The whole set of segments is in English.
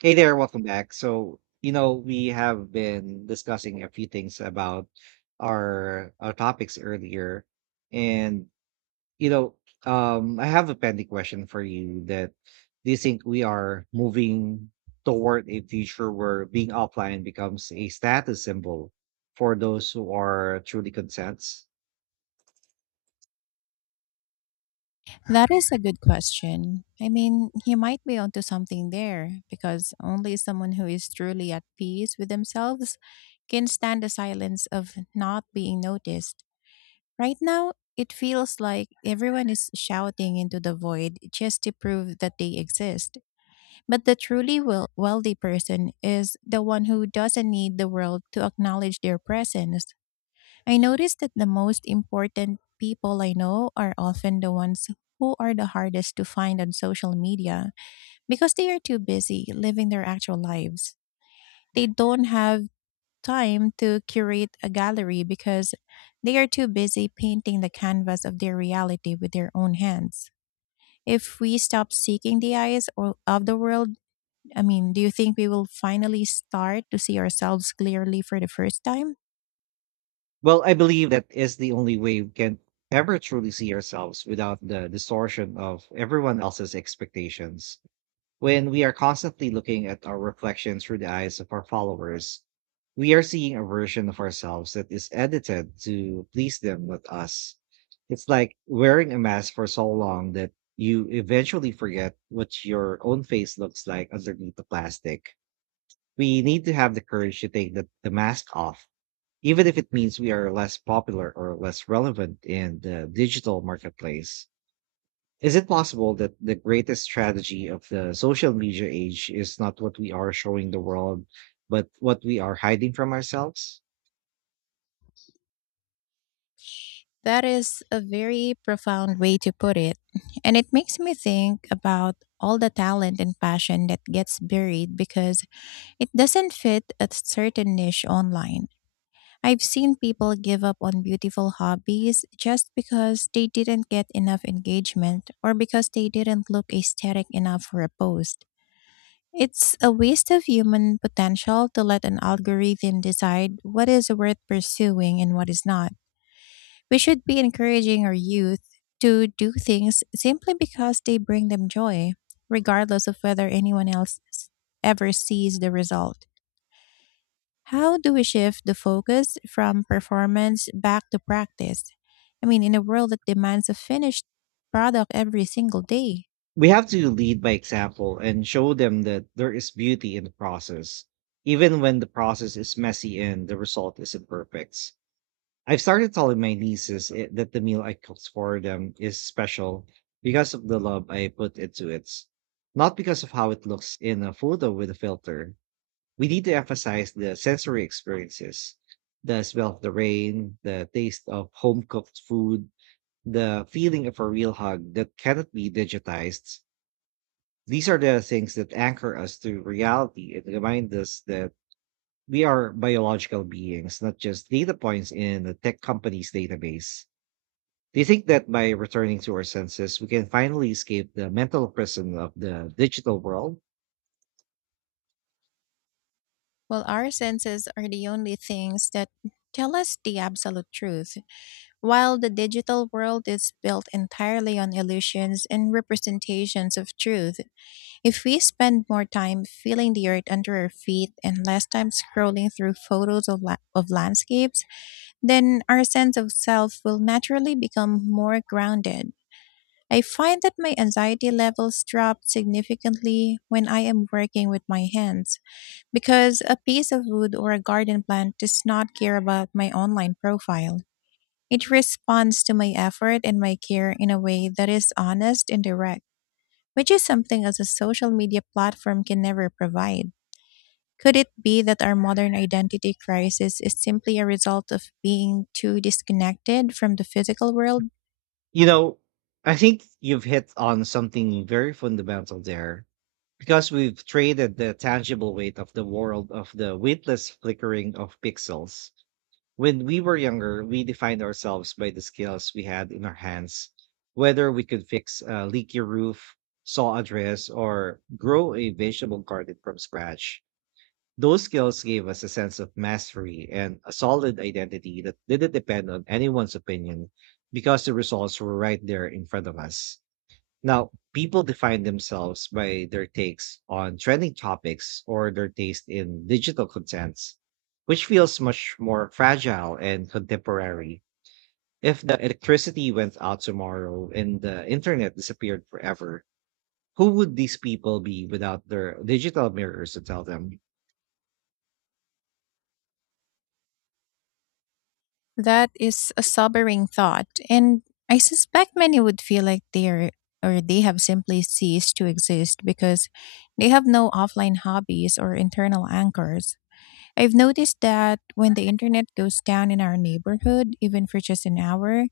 Hey there, welcome back. So, we have been discussing a few things about our topics earlier. And, you know, I have a pending question for you that do you think we are moving toward a future where being offline becomes a status symbol for those who are truly consents? That is a good question. I mean, he might be onto something there because only someone who is truly at peace with themselves can stand the silence of not being noticed. Right now, it feels like everyone is shouting into the void just to prove that they exist. But the truly wealthy person is the one who doesn't need the world to acknowledge their presence. I noticed that the most important people I know are often the ones who are the hardest to find on social media because they are too busy living their actual lives. They don't have time to curate a gallery because they are too busy painting the canvas of their reality with their own hands. If we stop seeking the eyes or of the world, I mean, do you think we will finally start to see ourselves clearly for the first time? Well, I believe that is the only way we can ever truly see ourselves without the distortion of everyone else's expectations. When we are constantly looking at our reflection through the eyes of our followers, we are seeing a version of ourselves that is edited to please them, not us. It's like wearing a mask for so long that you eventually forget what your own face looks like underneath the plastic. We need to have the courage to take the mask off, even if it means we are less popular or less relevant in the digital marketplace. Is it possible that the greatest strategy of the social media age is not what we are showing the world, but what we are hiding from ourselves? That is a very profound way to put it. And it makes me think about all the talent and passion that gets buried because it doesn't fit a certain niche online. I've seen people give up on beautiful hobbies just because they didn't get enough engagement or because they didn't look aesthetic enough for a post. It's a waste of human potential to let an algorithm decide what is worth pursuing and what is not. We should be encouraging our youth to do things simply because they bring them joy, regardless of whether anyone ever sees the result. How do we shift the focus from performance back to practice? I mean, in a world that demands a finished product every single day. We have to lead by example and show them that there is beauty in the process, even when the process is messy and the result isn't perfect. I've started telling my nieces that the meal I cooked for them is special because of the love I put into it, not because of how it looks in a photo with a filter. We need to emphasize the sensory experiences: the smell of the rain, the taste of home cooked food, the feeling of a real hug that cannot be digitized. These are the things that anchor us to reality and remind us that we are biological beings, not just data points in a tech company's database. Do you think that by returning to our senses, we can finally escape the mental prison of the digital world? Well, our senses are the only things that tell us the absolute truth. While the digital world is built entirely on illusions and representations of truth, if we spend more time feeling the earth under our feet and less time scrolling through photos of landscapes, then our sense of self will naturally become more grounded. I find that my anxiety levels drop significantly when I am working with my hands because a piece of wood or a garden plant does not care about my online profile. It responds to my effort and my care in a way that is honest and direct, which is something as a social media platform can never provide. Could it be that our modern identity crisis is simply a result of being too disconnected from the physical world? You know, I think you've hit on something very fundamental there, because we've traded the tangible weight of the world of the weightless flickering of pixels. When we were younger, we defined ourselves by the skills we had in our hands, whether we could fix a leaky roof, saw a dress, or grow a vegetable garden from scratch. Those skills gave us a sense of mastery and a solid identity that didn't depend on anyone's opinion, because the results were right there in front of us. Now, people define themselves by their takes on trending topics or their taste in digital contents, which feels much more fragile and contemporary. If the electricity went out tomorrow and the internet disappeared forever, who would these people be without their digital mirrors to tell them? That is a sobering thought, and I suspect many would feel like they are or they have simply ceased to exist because they have no offline hobbies or internal anchors. I've noticed that when the internet goes down in our neighborhood, even for just an hour,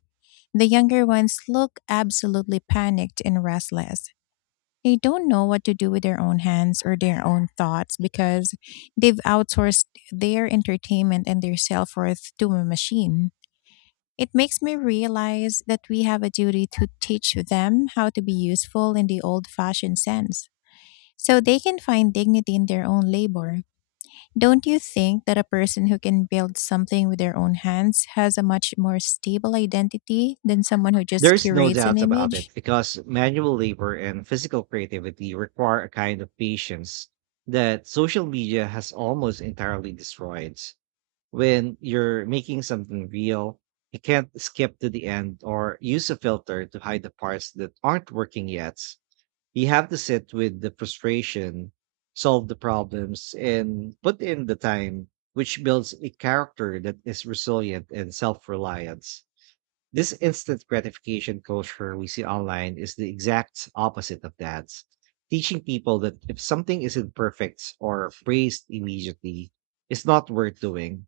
the younger ones look absolutely panicked and restless. They don't know what to do with their own hands or their own thoughts because they've outsourced their entertainment and their self worth to a machine. It makes me realize that we have a duty to teach them how to be useful in the old fashioned sense so they can find dignity in their own labor. Don't you think that a person who can build something with their own hands has a much more stable identity than someone who just There's no curates an doubt about image? it, because manual labor and physical creativity require a kind of patience that social media has almost entirely destroyed. When you're making something real, you can't skip to the end or use a filter to hide the parts that aren't working yet. You have to sit with the frustration, solve the problems, and put in the time, which builds a character that is resilient and self reliant. This instant gratification culture we see online is the exact opposite of that, teaching people that if something isn't perfect or praised immediately, it's not worth doing.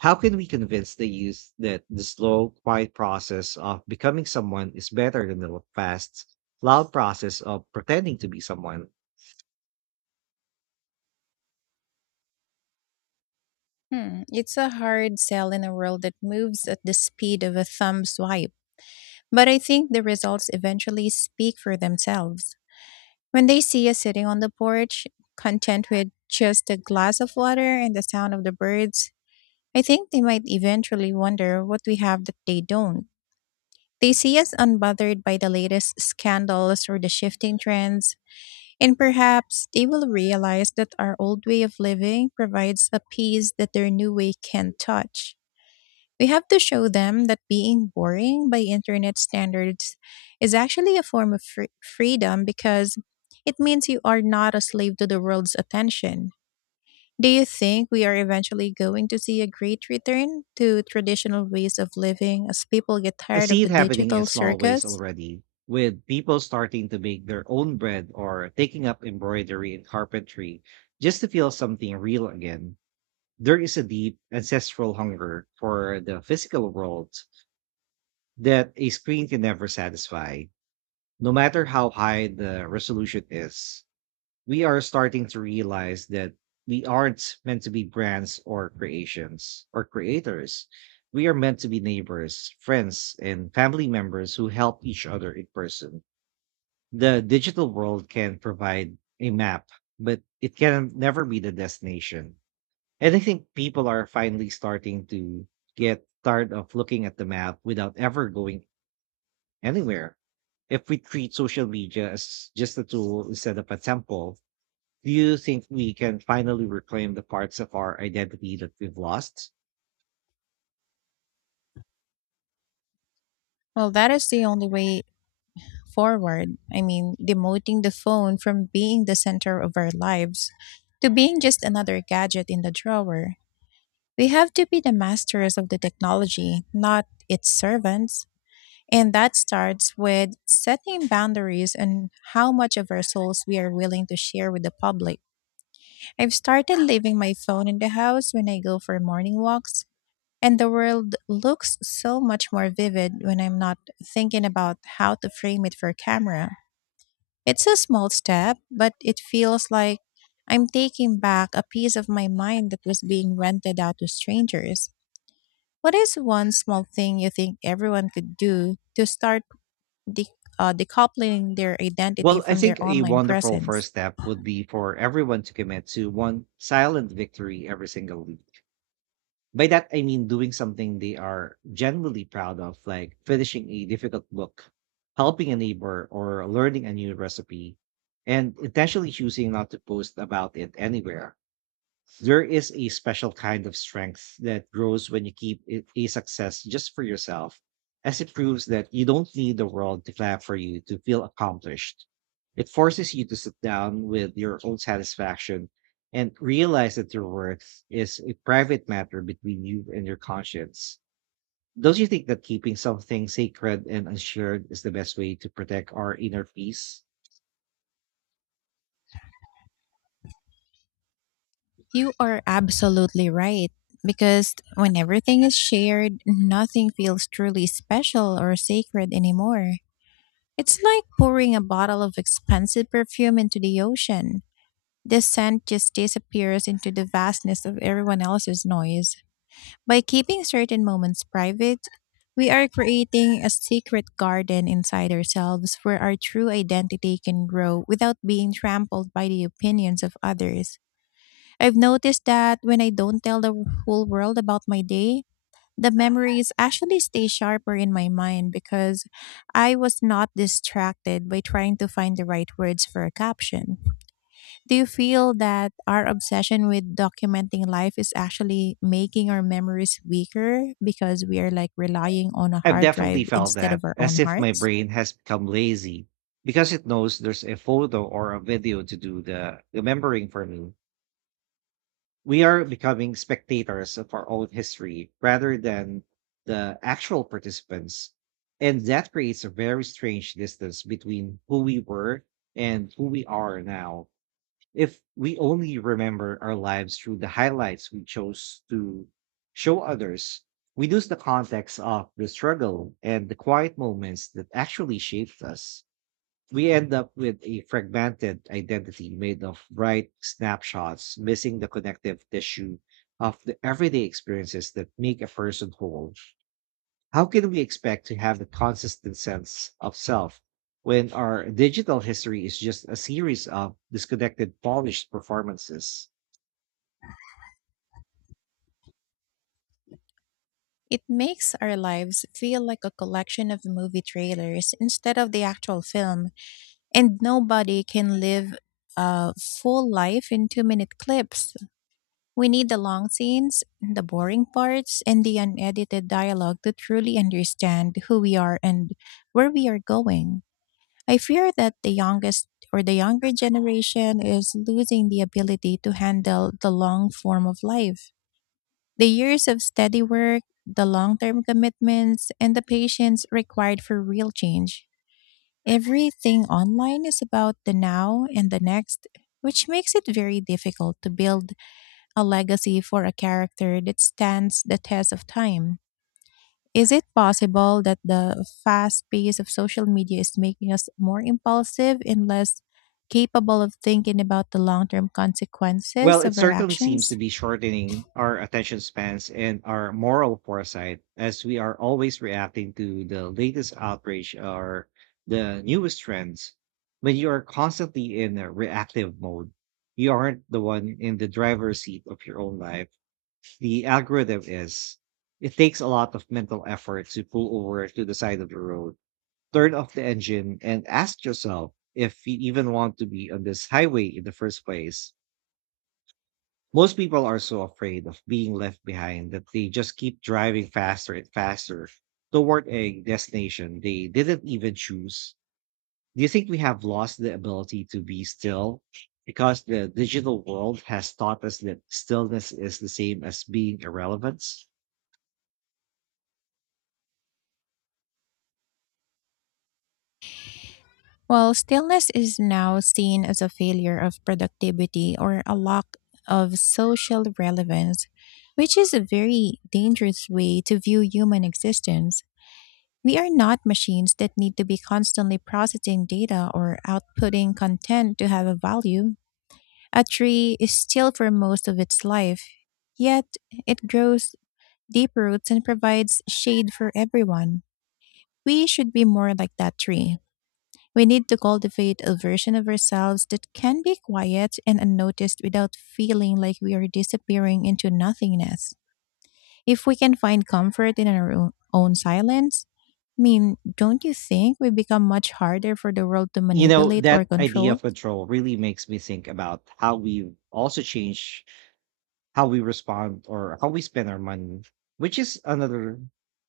How can we convince the youth that the slow, quiet process of becoming someone is better than the fast, loud process of pretending to be someone? Hmm, it's a hard sell in a world that moves at the speed of a thumb swipe, but I think the results eventually speak for themselves. When they see us sitting on the porch, content with just a glass of water and the sound of the birds, I think they might eventually wonder what we have that they don't. They see us unbothered by the latest scandals or the shifting trends, and perhaps they will realize that our old way of living provides a peace that their new way can't touch. We have to show them that being boring by internet standards is actually a form of freedom because it means you are not a slave to the world's attention. Do you think we are eventually going to see a great return to traditional ways of living as people get I tired of see the it happening in digital small ways circus? already, with people starting to make their own bread or taking up embroidery and carpentry just to feel something real again. There is a deep ancestral hunger for the physical world that a screen can never satisfy, no matter how high the resolution is. We are starting to realize that we aren't meant to be brands or creations or creators. We are meant to be neighbors, friends, and family members who help each other in person. The digital world can provide a map, but it can never be the destination. And I think people are finally starting to get tired of looking at the map without ever going anywhere. If we treat social media as just a tool instead of a temple, do you think we can finally reclaim the parts of our identity that we've lost? Well, that is the only way forward. I mean, demoting the phone from being the center of our lives to being just another gadget in the drawer. We have to be the masters of the technology, not its servants. And that starts with setting boundaries and how much of our souls we are willing to share with the public. I've started leaving my phone in the house when I go for morning walks, and the world looks so much more vivid when I'm not thinking about how to frame it for camera. It's a small step, but it feels like I'm taking back a piece of my mind that was being rented out to strangers. What is one small thing you think everyone could do to start de- decoupling their identity Well, I from their think a online wonderful presence? first step would be for everyone to commit to one silent victory every single week. By that, I mean doing something they are genuinely proud of, like finishing a difficult book, helping a neighbor, or learning a new recipe, and intentionally choosing not to post about it anywhere. There is a special kind of strength that grows when you keep it a success just for yourself, as it proves that you don't need the world to clap for you to feel accomplished. It forces you to sit down with your own satisfaction and realize that your worth is a private matter between you and your conscience. Don't you think that keeping something sacred and assured is the best way to protect our inner peace? You are absolutely right. Because when everything is shared, nothing feels truly special or sacred anymore. It's like pouring a bottle of expensive perfume into the ocean. The scent just disappears into the vastness of everyone else's noise. By keeping certain moments private, we are creating a secret garden inside ourselves where our true identity can grow without being trampled by the opinions of others. I've noticed that when I don't tell the whole world about my day, the memories actually stay sharper in my mind because I was not distracted by trying to find the right words for a caption. Do you feel that our obsession with documenting life is actually making our memories weaker because we are like relying on a I've hard drive definitely felt instead that, of our as own if my hearts? brain has become lazy because it knows there's a photo or a video to do the remembering for me. We are becoming spectators of our own history rather than the actual participants. And that creates a very strange distance between who we were and who we are now. If we only remember our lives through the highlights we chose to show others, we lose the context of the struggle and the quiet moments that actually shaped us. We end up with a fragmented identity made of bright snapshots, missing the connective tissue of the everyday experiences that make a person whole. How can we expect to have a consistent sense of self when our digital history is just a series of disconnected polished performances? It makes our lives feel like a collection of movie trailers instead of the actual film, and nobody can live a full life in 2-minute clips. We need the long scenes, the boring parts, and the unedited dialogue to truly understand who we are and where we are going. I fear that the youngest or the younger generation is losing the ability to handle the long form of life. The years of steady work, the long term commitments, and the patience required for real change. Everything online is about the now and the next, which makes it very difficult to build a legacy for a character that stands the test of time. Is it possible that the fast pace of social media is making us more impulsive and less capable of thinking about the long term Well, consequences it of our certainly seems actions? to be shortening our attention spans and our moral foresight, as we are always reacting to the latest outrage or the newest trends. When you are constantly in a reactive mode, you aren't the one in the driver's seat of your own life. The algorithm is. It takes a lot of mental effort to pull over to the side of the road, turn off the engine, and ask yourself if you even want to be on this highway in the first place. Most people are so afraid of being left behind that they just keep driving faster and faster toward a destination they didn't even choose. Do you think we have lost the ability to be still, because the digital world has taught us that stillness is the same as being irrelevant? While stillness is now seen as a failure of productivity or a lack of social relevance, which is a very dangerous way to view human existence. We are not machines that need to be constantly processing data or outputting content to have a value. A tree is still for most of its life, yet it grows deep roots and provides shade for everyone. We should be more like that tree. We need to cultivate a version of ourselves that can be quiet and unnoticed without feeling like we are disappearing into nothingness. If we can find comfort in our own silence, I mean, don't you think we become much harder for the world to You know, manipulate or that idea control? of control really makes me think about how we also change how we respond or how we spend our money, which is another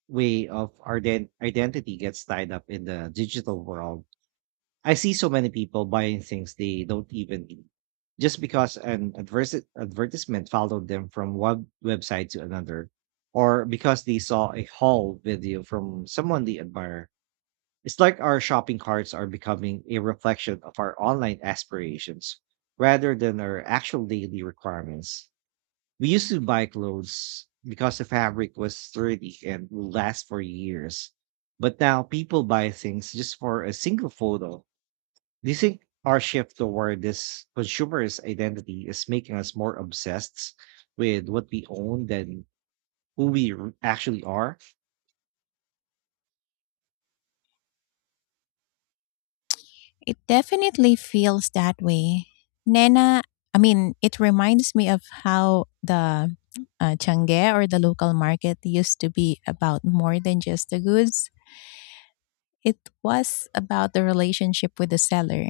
way of our identity gets tied up in the digital world. I see so many people buying things they don't even need just because an advertisement followed them from one website to another, or because they saw a haul video from someone they admire. It's like our shopping carts are becoming a reflection of our online aspirations rather than our actual daily requirements. We used to buy clothes because the fabric was sturdy and will last for years. But now people buy things just for a single photo. Do you think our shift toward this consumerist identity is making us more obsessed with what we own than who we actually are? It definitely feels that way. Nena, I mean, it reminds me of how the Changge or the local market used to be about more than just the goods. It was about the relationship with the seller.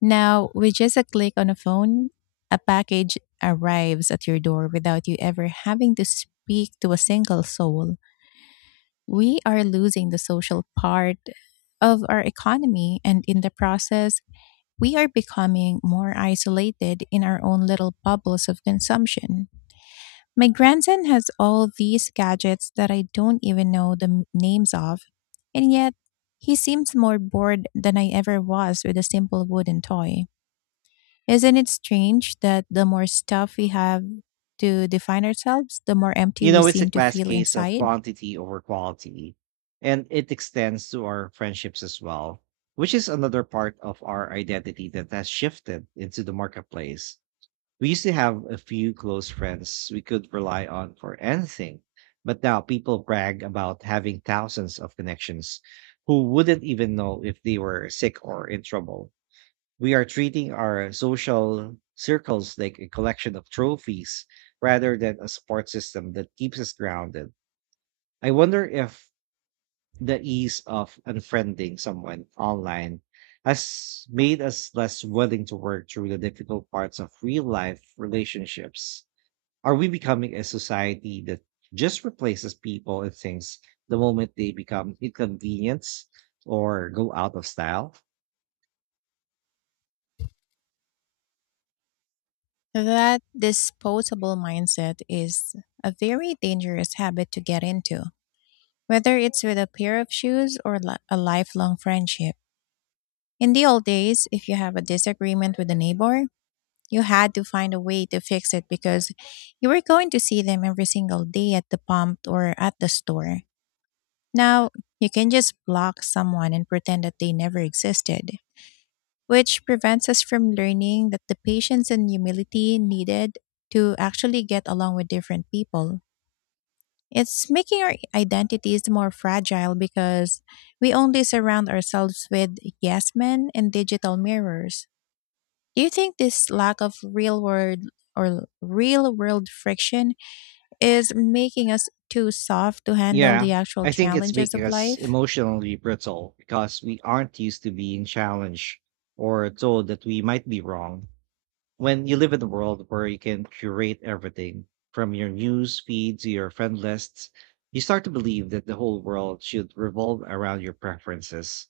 Now, with just a click on a phone, a package arrives at your door without you ever having to speak to a single soul. We are losing the social part of our economy, and in the process, we are becoming more isolated in our own little bubbles of consumption. My grandson has all these gadgets that I don't even know the names of, and yet he seems more bored than I ever was with a simple wooden toy. Isn't it strange that the more stuff we have to define ourselves, the more empty You we know, it's a seem to classic feel case of inside? quantity over quality, and it extends to our friendships as well, which is another part of our identity that has shifted into the marketplace. We used to have a few close friends we could rely on for anything, but now people brag about having thousands of connections who wouldn't even know if they were sick or in trouble. We are treating our social circles like a collection of trophies rather than a support system that keeps us grounded. I wonder if the ease of unfriending someone online has made us less willing to work through the difficult parts of real life relationships. Are we becoming a society that just replaces people and things the moment they become inconvenience or go out of style? That disposable mindset is a very dangerous habit to get into, whether it's with a pair of shoes or a lifelong friendship. In the old days, if you have a disagreement with a neighbor, you had to find a way to fix it because you were going to see them every single day at the pump or at the store. Now, you can just block someone and pretend that they never existed, which prevents us from learning that the patience and humility needed to actually get along with different people. It's making our identities more fragile because we only surround ourselves with yes men and digital mirrors. Do you think this lack of real world friction is making us too soft to handle Yeah, the actual I think it's challenges making of us life? emotionally brittle because we aren't used to being challenged or told that we might be wrong. When you live in a world where you can curate everything from your news feed to your friend lists, you start to believe that the whole world should revolve around your preferences.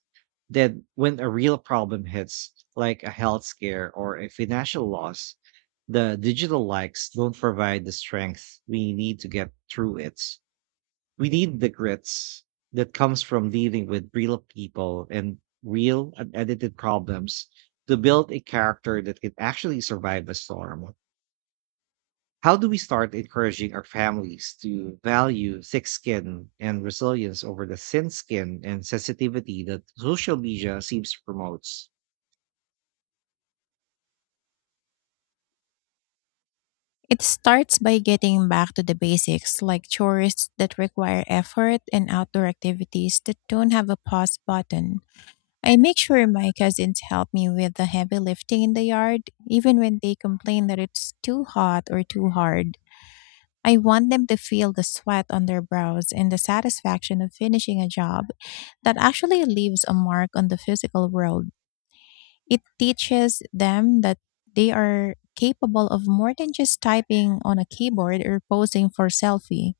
Then, when a real problem hits, like a health scare or a financial loss, the digital likes don't provide the strength we need to get through it. We need the grits that comes from dealing with real people and real unedited problems to build a character that can actually survive a storm. How do we start encouraging our families to value thick skin and resilience over the thin skin and sensitivity that social media seems to promote? It starts by getting back to the basics, like chores that require effort and outdoor activities that don't have a pause button. I make sure my cousins help me with the heavy lifting in the yard, even when they complain that it's too hot or too hard. I want them to feel the sweat on their brows and the satisfaction of finishing a job that actually leaves a mark on the physical world. It teaches them that they are capable of more than just typing on a keyboard or posing for selfie.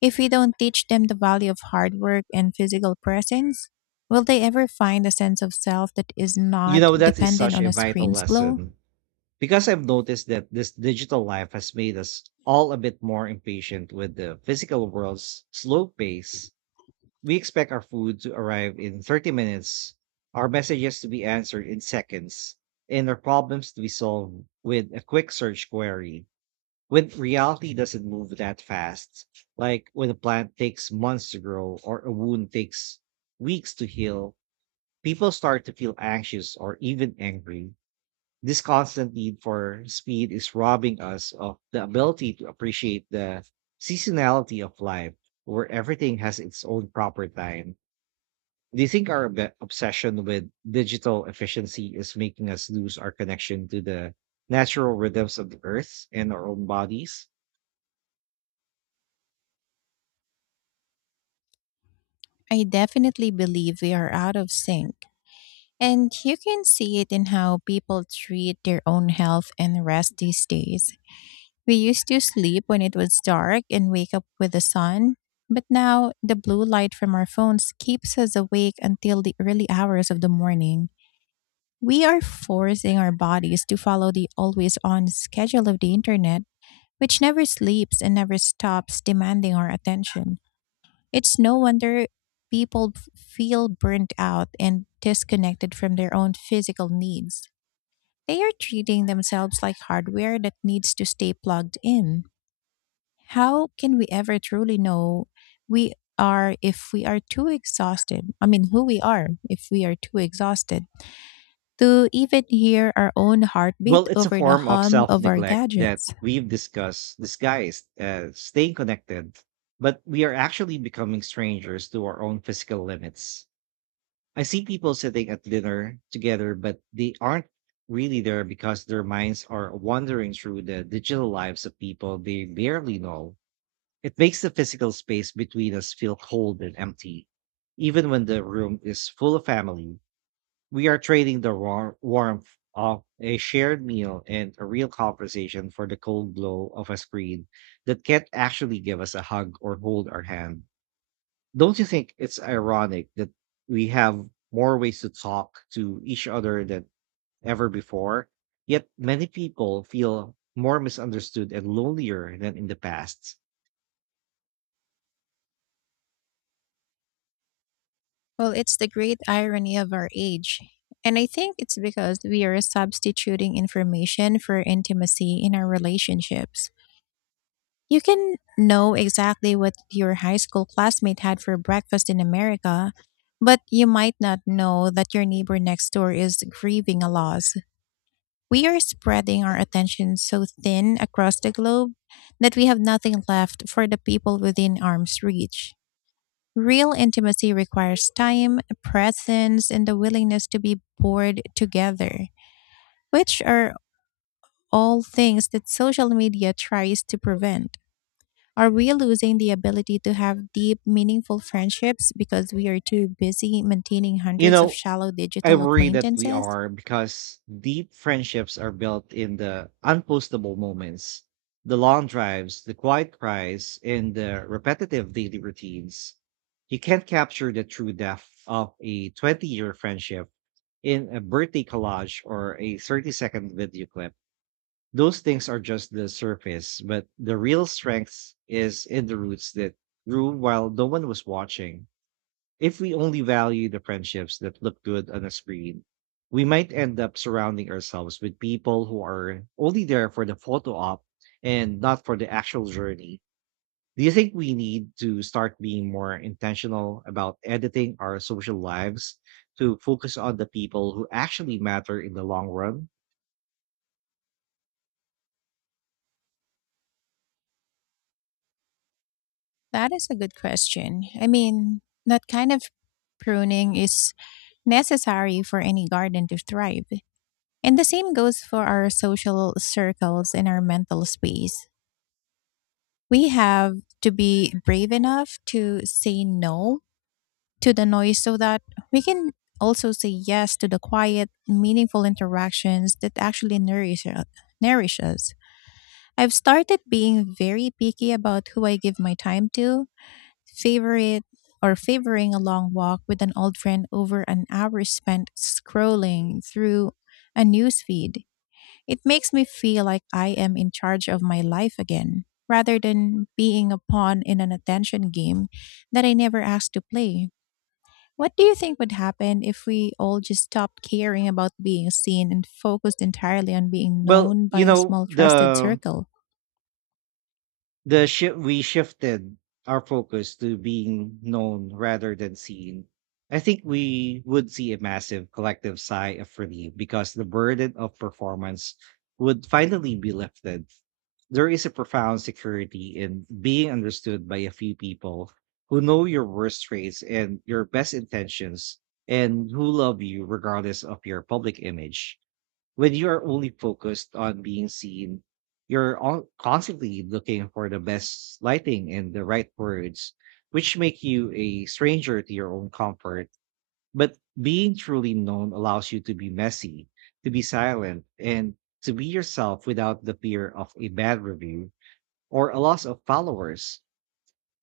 If we don't teach them the value of hard work and physical presence, will they ever find a sense of self that is You not know, that is dependent such on a a vital screen's glow? lesson, because I've noticed that this digital life has made us all a bit more impatient with the physical world's slow pace. We expect our food to arrive in 30 minutes, our messages to be answered in seconds, and our problems to be solved with a quick search query. When reality doesn't move that fast, like when a plant takes months to grow or a wound takes weeks to heal, people start to feel anxious or even angry. This constant need for speed is robbing us of the ability to appreciate the seasonality of life, where everything has its own proper time. Do you think our obsession with digital efficiency is making us lose our connection to the natural rhythms of the earth and our own bodies? I definitely believe we are out of sync. And you can see it in how people treat their own health and rest these days. We used to sleep when it was dark and wake up with the sun, but now the blue light from our phones keeps us awake until the early hours of the morning. We are forcing our bodies to follow the always on schedule of the internet, which never sleeps and never stops demanding our attention. It's no wonder people feel burnt out and disconnected from their own physical needs. They are treating themselves like hardware that needs to stay plugged in. How can we ever truly know we are if we are too exhausted? I mean, who we are if we are too exhausted? To even hear our own Well, heartbeat it's a over the form of hum self of our neglect that gadgets. we've discussed, disguised as staying connected, but we are actually becoming strangers to our own physical limits. I see people sitting at dinner together, but they aren't really there, because their minds are wandering through the digital lives of people they barely know. It makes the physical space between us feel cold and empty. Even when the room is full of family, we are trading the warmth of a shared meal and a real conversation for the cold glow of a screen that can't actually give us a hug or hold our hand. Don't you think it's ironic that we have more ways to talk to each other than ever before? Yet many people feel more misunderstood and lonelier than in the past. Well, it's the great irony of our age. And I think it's because we are substituting information for intimacy in our relationships. You can know exactly what your high school classmate had for breakfast in America, but you might not know that your neighbor next door is grieving a loss. We are spreading our attention so thin across the globe that we have nothing left for the people within arm's reach. Real intimacy requires time, presence, and the willingness to be bored together, which are all things that social media tries to prevent. Are we losing the ability to have deep, meaningful friendships because we are too busy maintaining You hundreds of know, shallow I digital worry that we acquaintances? are, because deep friendships are built in the unpostable moments, the long drives, the quiet cries, and the repetitive daily routines. You can't capture the true depth of a 20-year friendship in a birthday collage or a 30-second video clip. Those things are just the surface, but the real strength is in the roots that grew while no one was watching. If we only value the friendships that look good on a screen, we might end up surrounding ourselves with people who are only there for the photo op and not for the actual journey. Do you think we need to start being more intentional about editing our social lives to focus on the people who actually matter in the long run? That is a good question. I mean, that kind of pruning is necessary for any garden to thrive. And the same goes for our social circles and our mental space. We have to be brave enough to say no to the noise so that we can also say yes to the quiet, meaningful interactions that actually nourish us. I've started being very picky about who I give my time to favorite or favoring a long walk with an old friend over an hour spent scrolling through a newsfeed. It makes me feel like I am in charge of my life again, rather than being a pawn in an attention game that I never asked to play. What do you think would happen if we all just stopped caring about being seen and focused entirely on being Well, known by you a know, small trusted the circle? The shift, we shifted our focus to being known rather than seen. I think we would see a massive collective sigh of relief, because the burden of performance would finally be lifted. There is a profound security in being understood by a few people who know your worst traits and your best intentions, and who love you regardless of your public image. When you're only focused on being seen, you're all constantly looking for the best lighting and the right words, which make you a stranger to your own comfort. But being truly known allows you to be messy, to be silent, and to be yourself without the fear of a bad review or a loss of followers.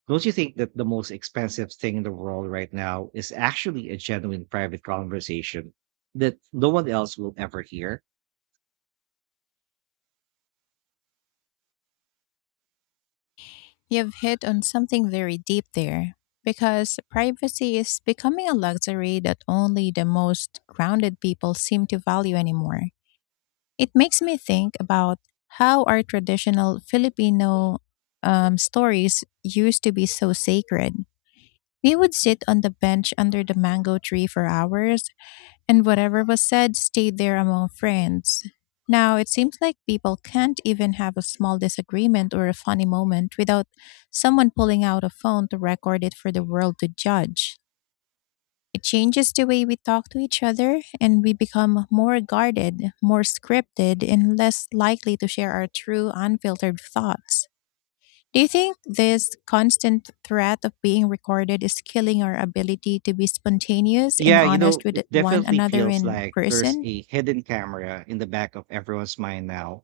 Don't you think that the most expensive thing in the world right now is actually a genuine private conversation that no one else will ever hear? You've hit on something very deep there because privacy is becoming a luxury that only the most grounded people seem to value anymore. It makes me think about how our traditional Filipino stories used to be so sacred. We would sit on the bench under the mango tree for hours, and whatever was said stayed there among friends. Now it seems like people can't even have a small disagreement or a funny moment without someone pulling out a phone to record it for the world to judge. It changes the way we talk to each other, and we become more guarded, more scripted, and less likely to share our true, unfiltered thoughts. Do you think this constant threat of being recorded is killing our ability to be spontaneous and Yeah, you honest know, with it one definitely another feels in like there's person? a hidden camera in the back of everyone's mind now,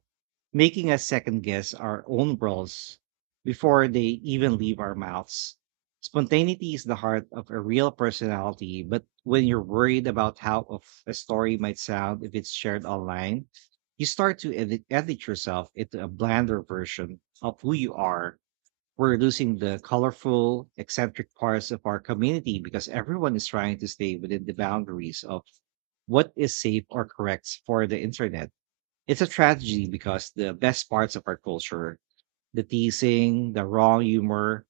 making us second guess our own roles before they even leave our mouths. Spontaneity is the heart of a real personality, but when you're worried about how of a story might sound if it's shared online, you start to edit yourself into a blander version of who you are. We're losing the colorful, eccentric parts of our community, because everyone is trying to stay within the boundaries of what is safe or correct for the internet. It's a tragedy, because the best parts of our culture, the teasing, the raw humor,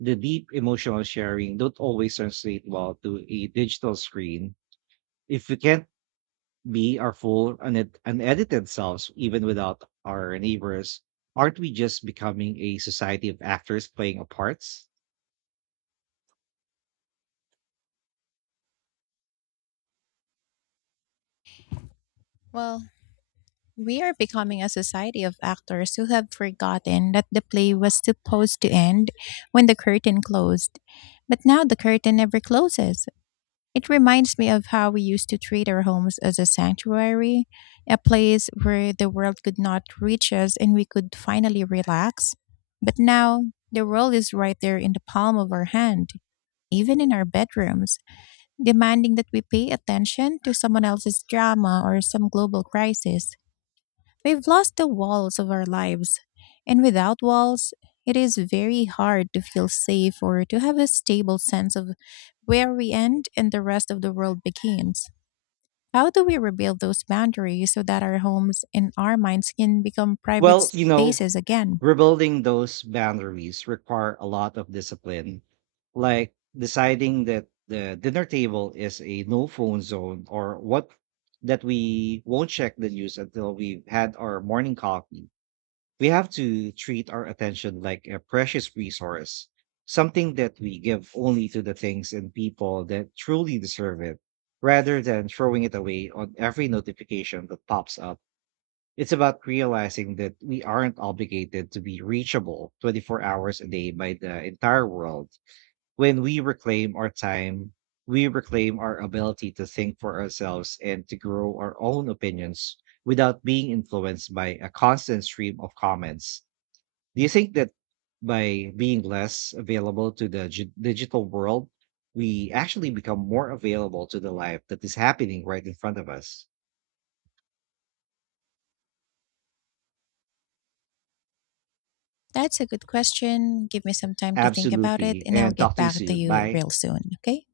the deep emotional sharing, don't always translate well to a digital screen. If we can't be our full unedited selves, even without our neighbors, aren't we just becoming a society of actors playing a parts? Well, we are becoming a society of actors who have forgotten that the play was supposed to end when the curtain closed. But now the curtain never closes. It reminds me of how we used to treat our homes as a sanctuary, a place where the world could not reach us and we could finally relax. But now the world is right there in the palm of our hand, even in our bedrooms, demanding that we pay attention to someone else's drama or some global crisis. We've lost the walls of our lives, and without walls, it is very hard to feel safe or to have a stable sense of where we end and the rest of the world begins. How do we rebuild those boundaries so that our homes and our minds can become private Well, you know, spaces again? rebuilding those boundaries require a lot of discipline, like deciding that the dinner table is a no phone zone, or what that we won't check the news until we've had our morning coffee. We have to treat our attention like a precious resource, something that we give only to the things and people that truly deserve it, rather than throwing it away on every notification that pops up. It's about realizing that we aren't obligated to be reachable 24 hours a day by the entire world. When we reclaim our time, we reclaim our ability to think for ourselves and to grow our own opinions without being influenced by a constant stream of comments. Do you think that by being less available to the digital world, we actually become more available to the life that is happening right in front of us? That's a good question. Give me some time to think about it, Absolutely. and I'll And get talk to you back to soon. you Bye. real soon, okay?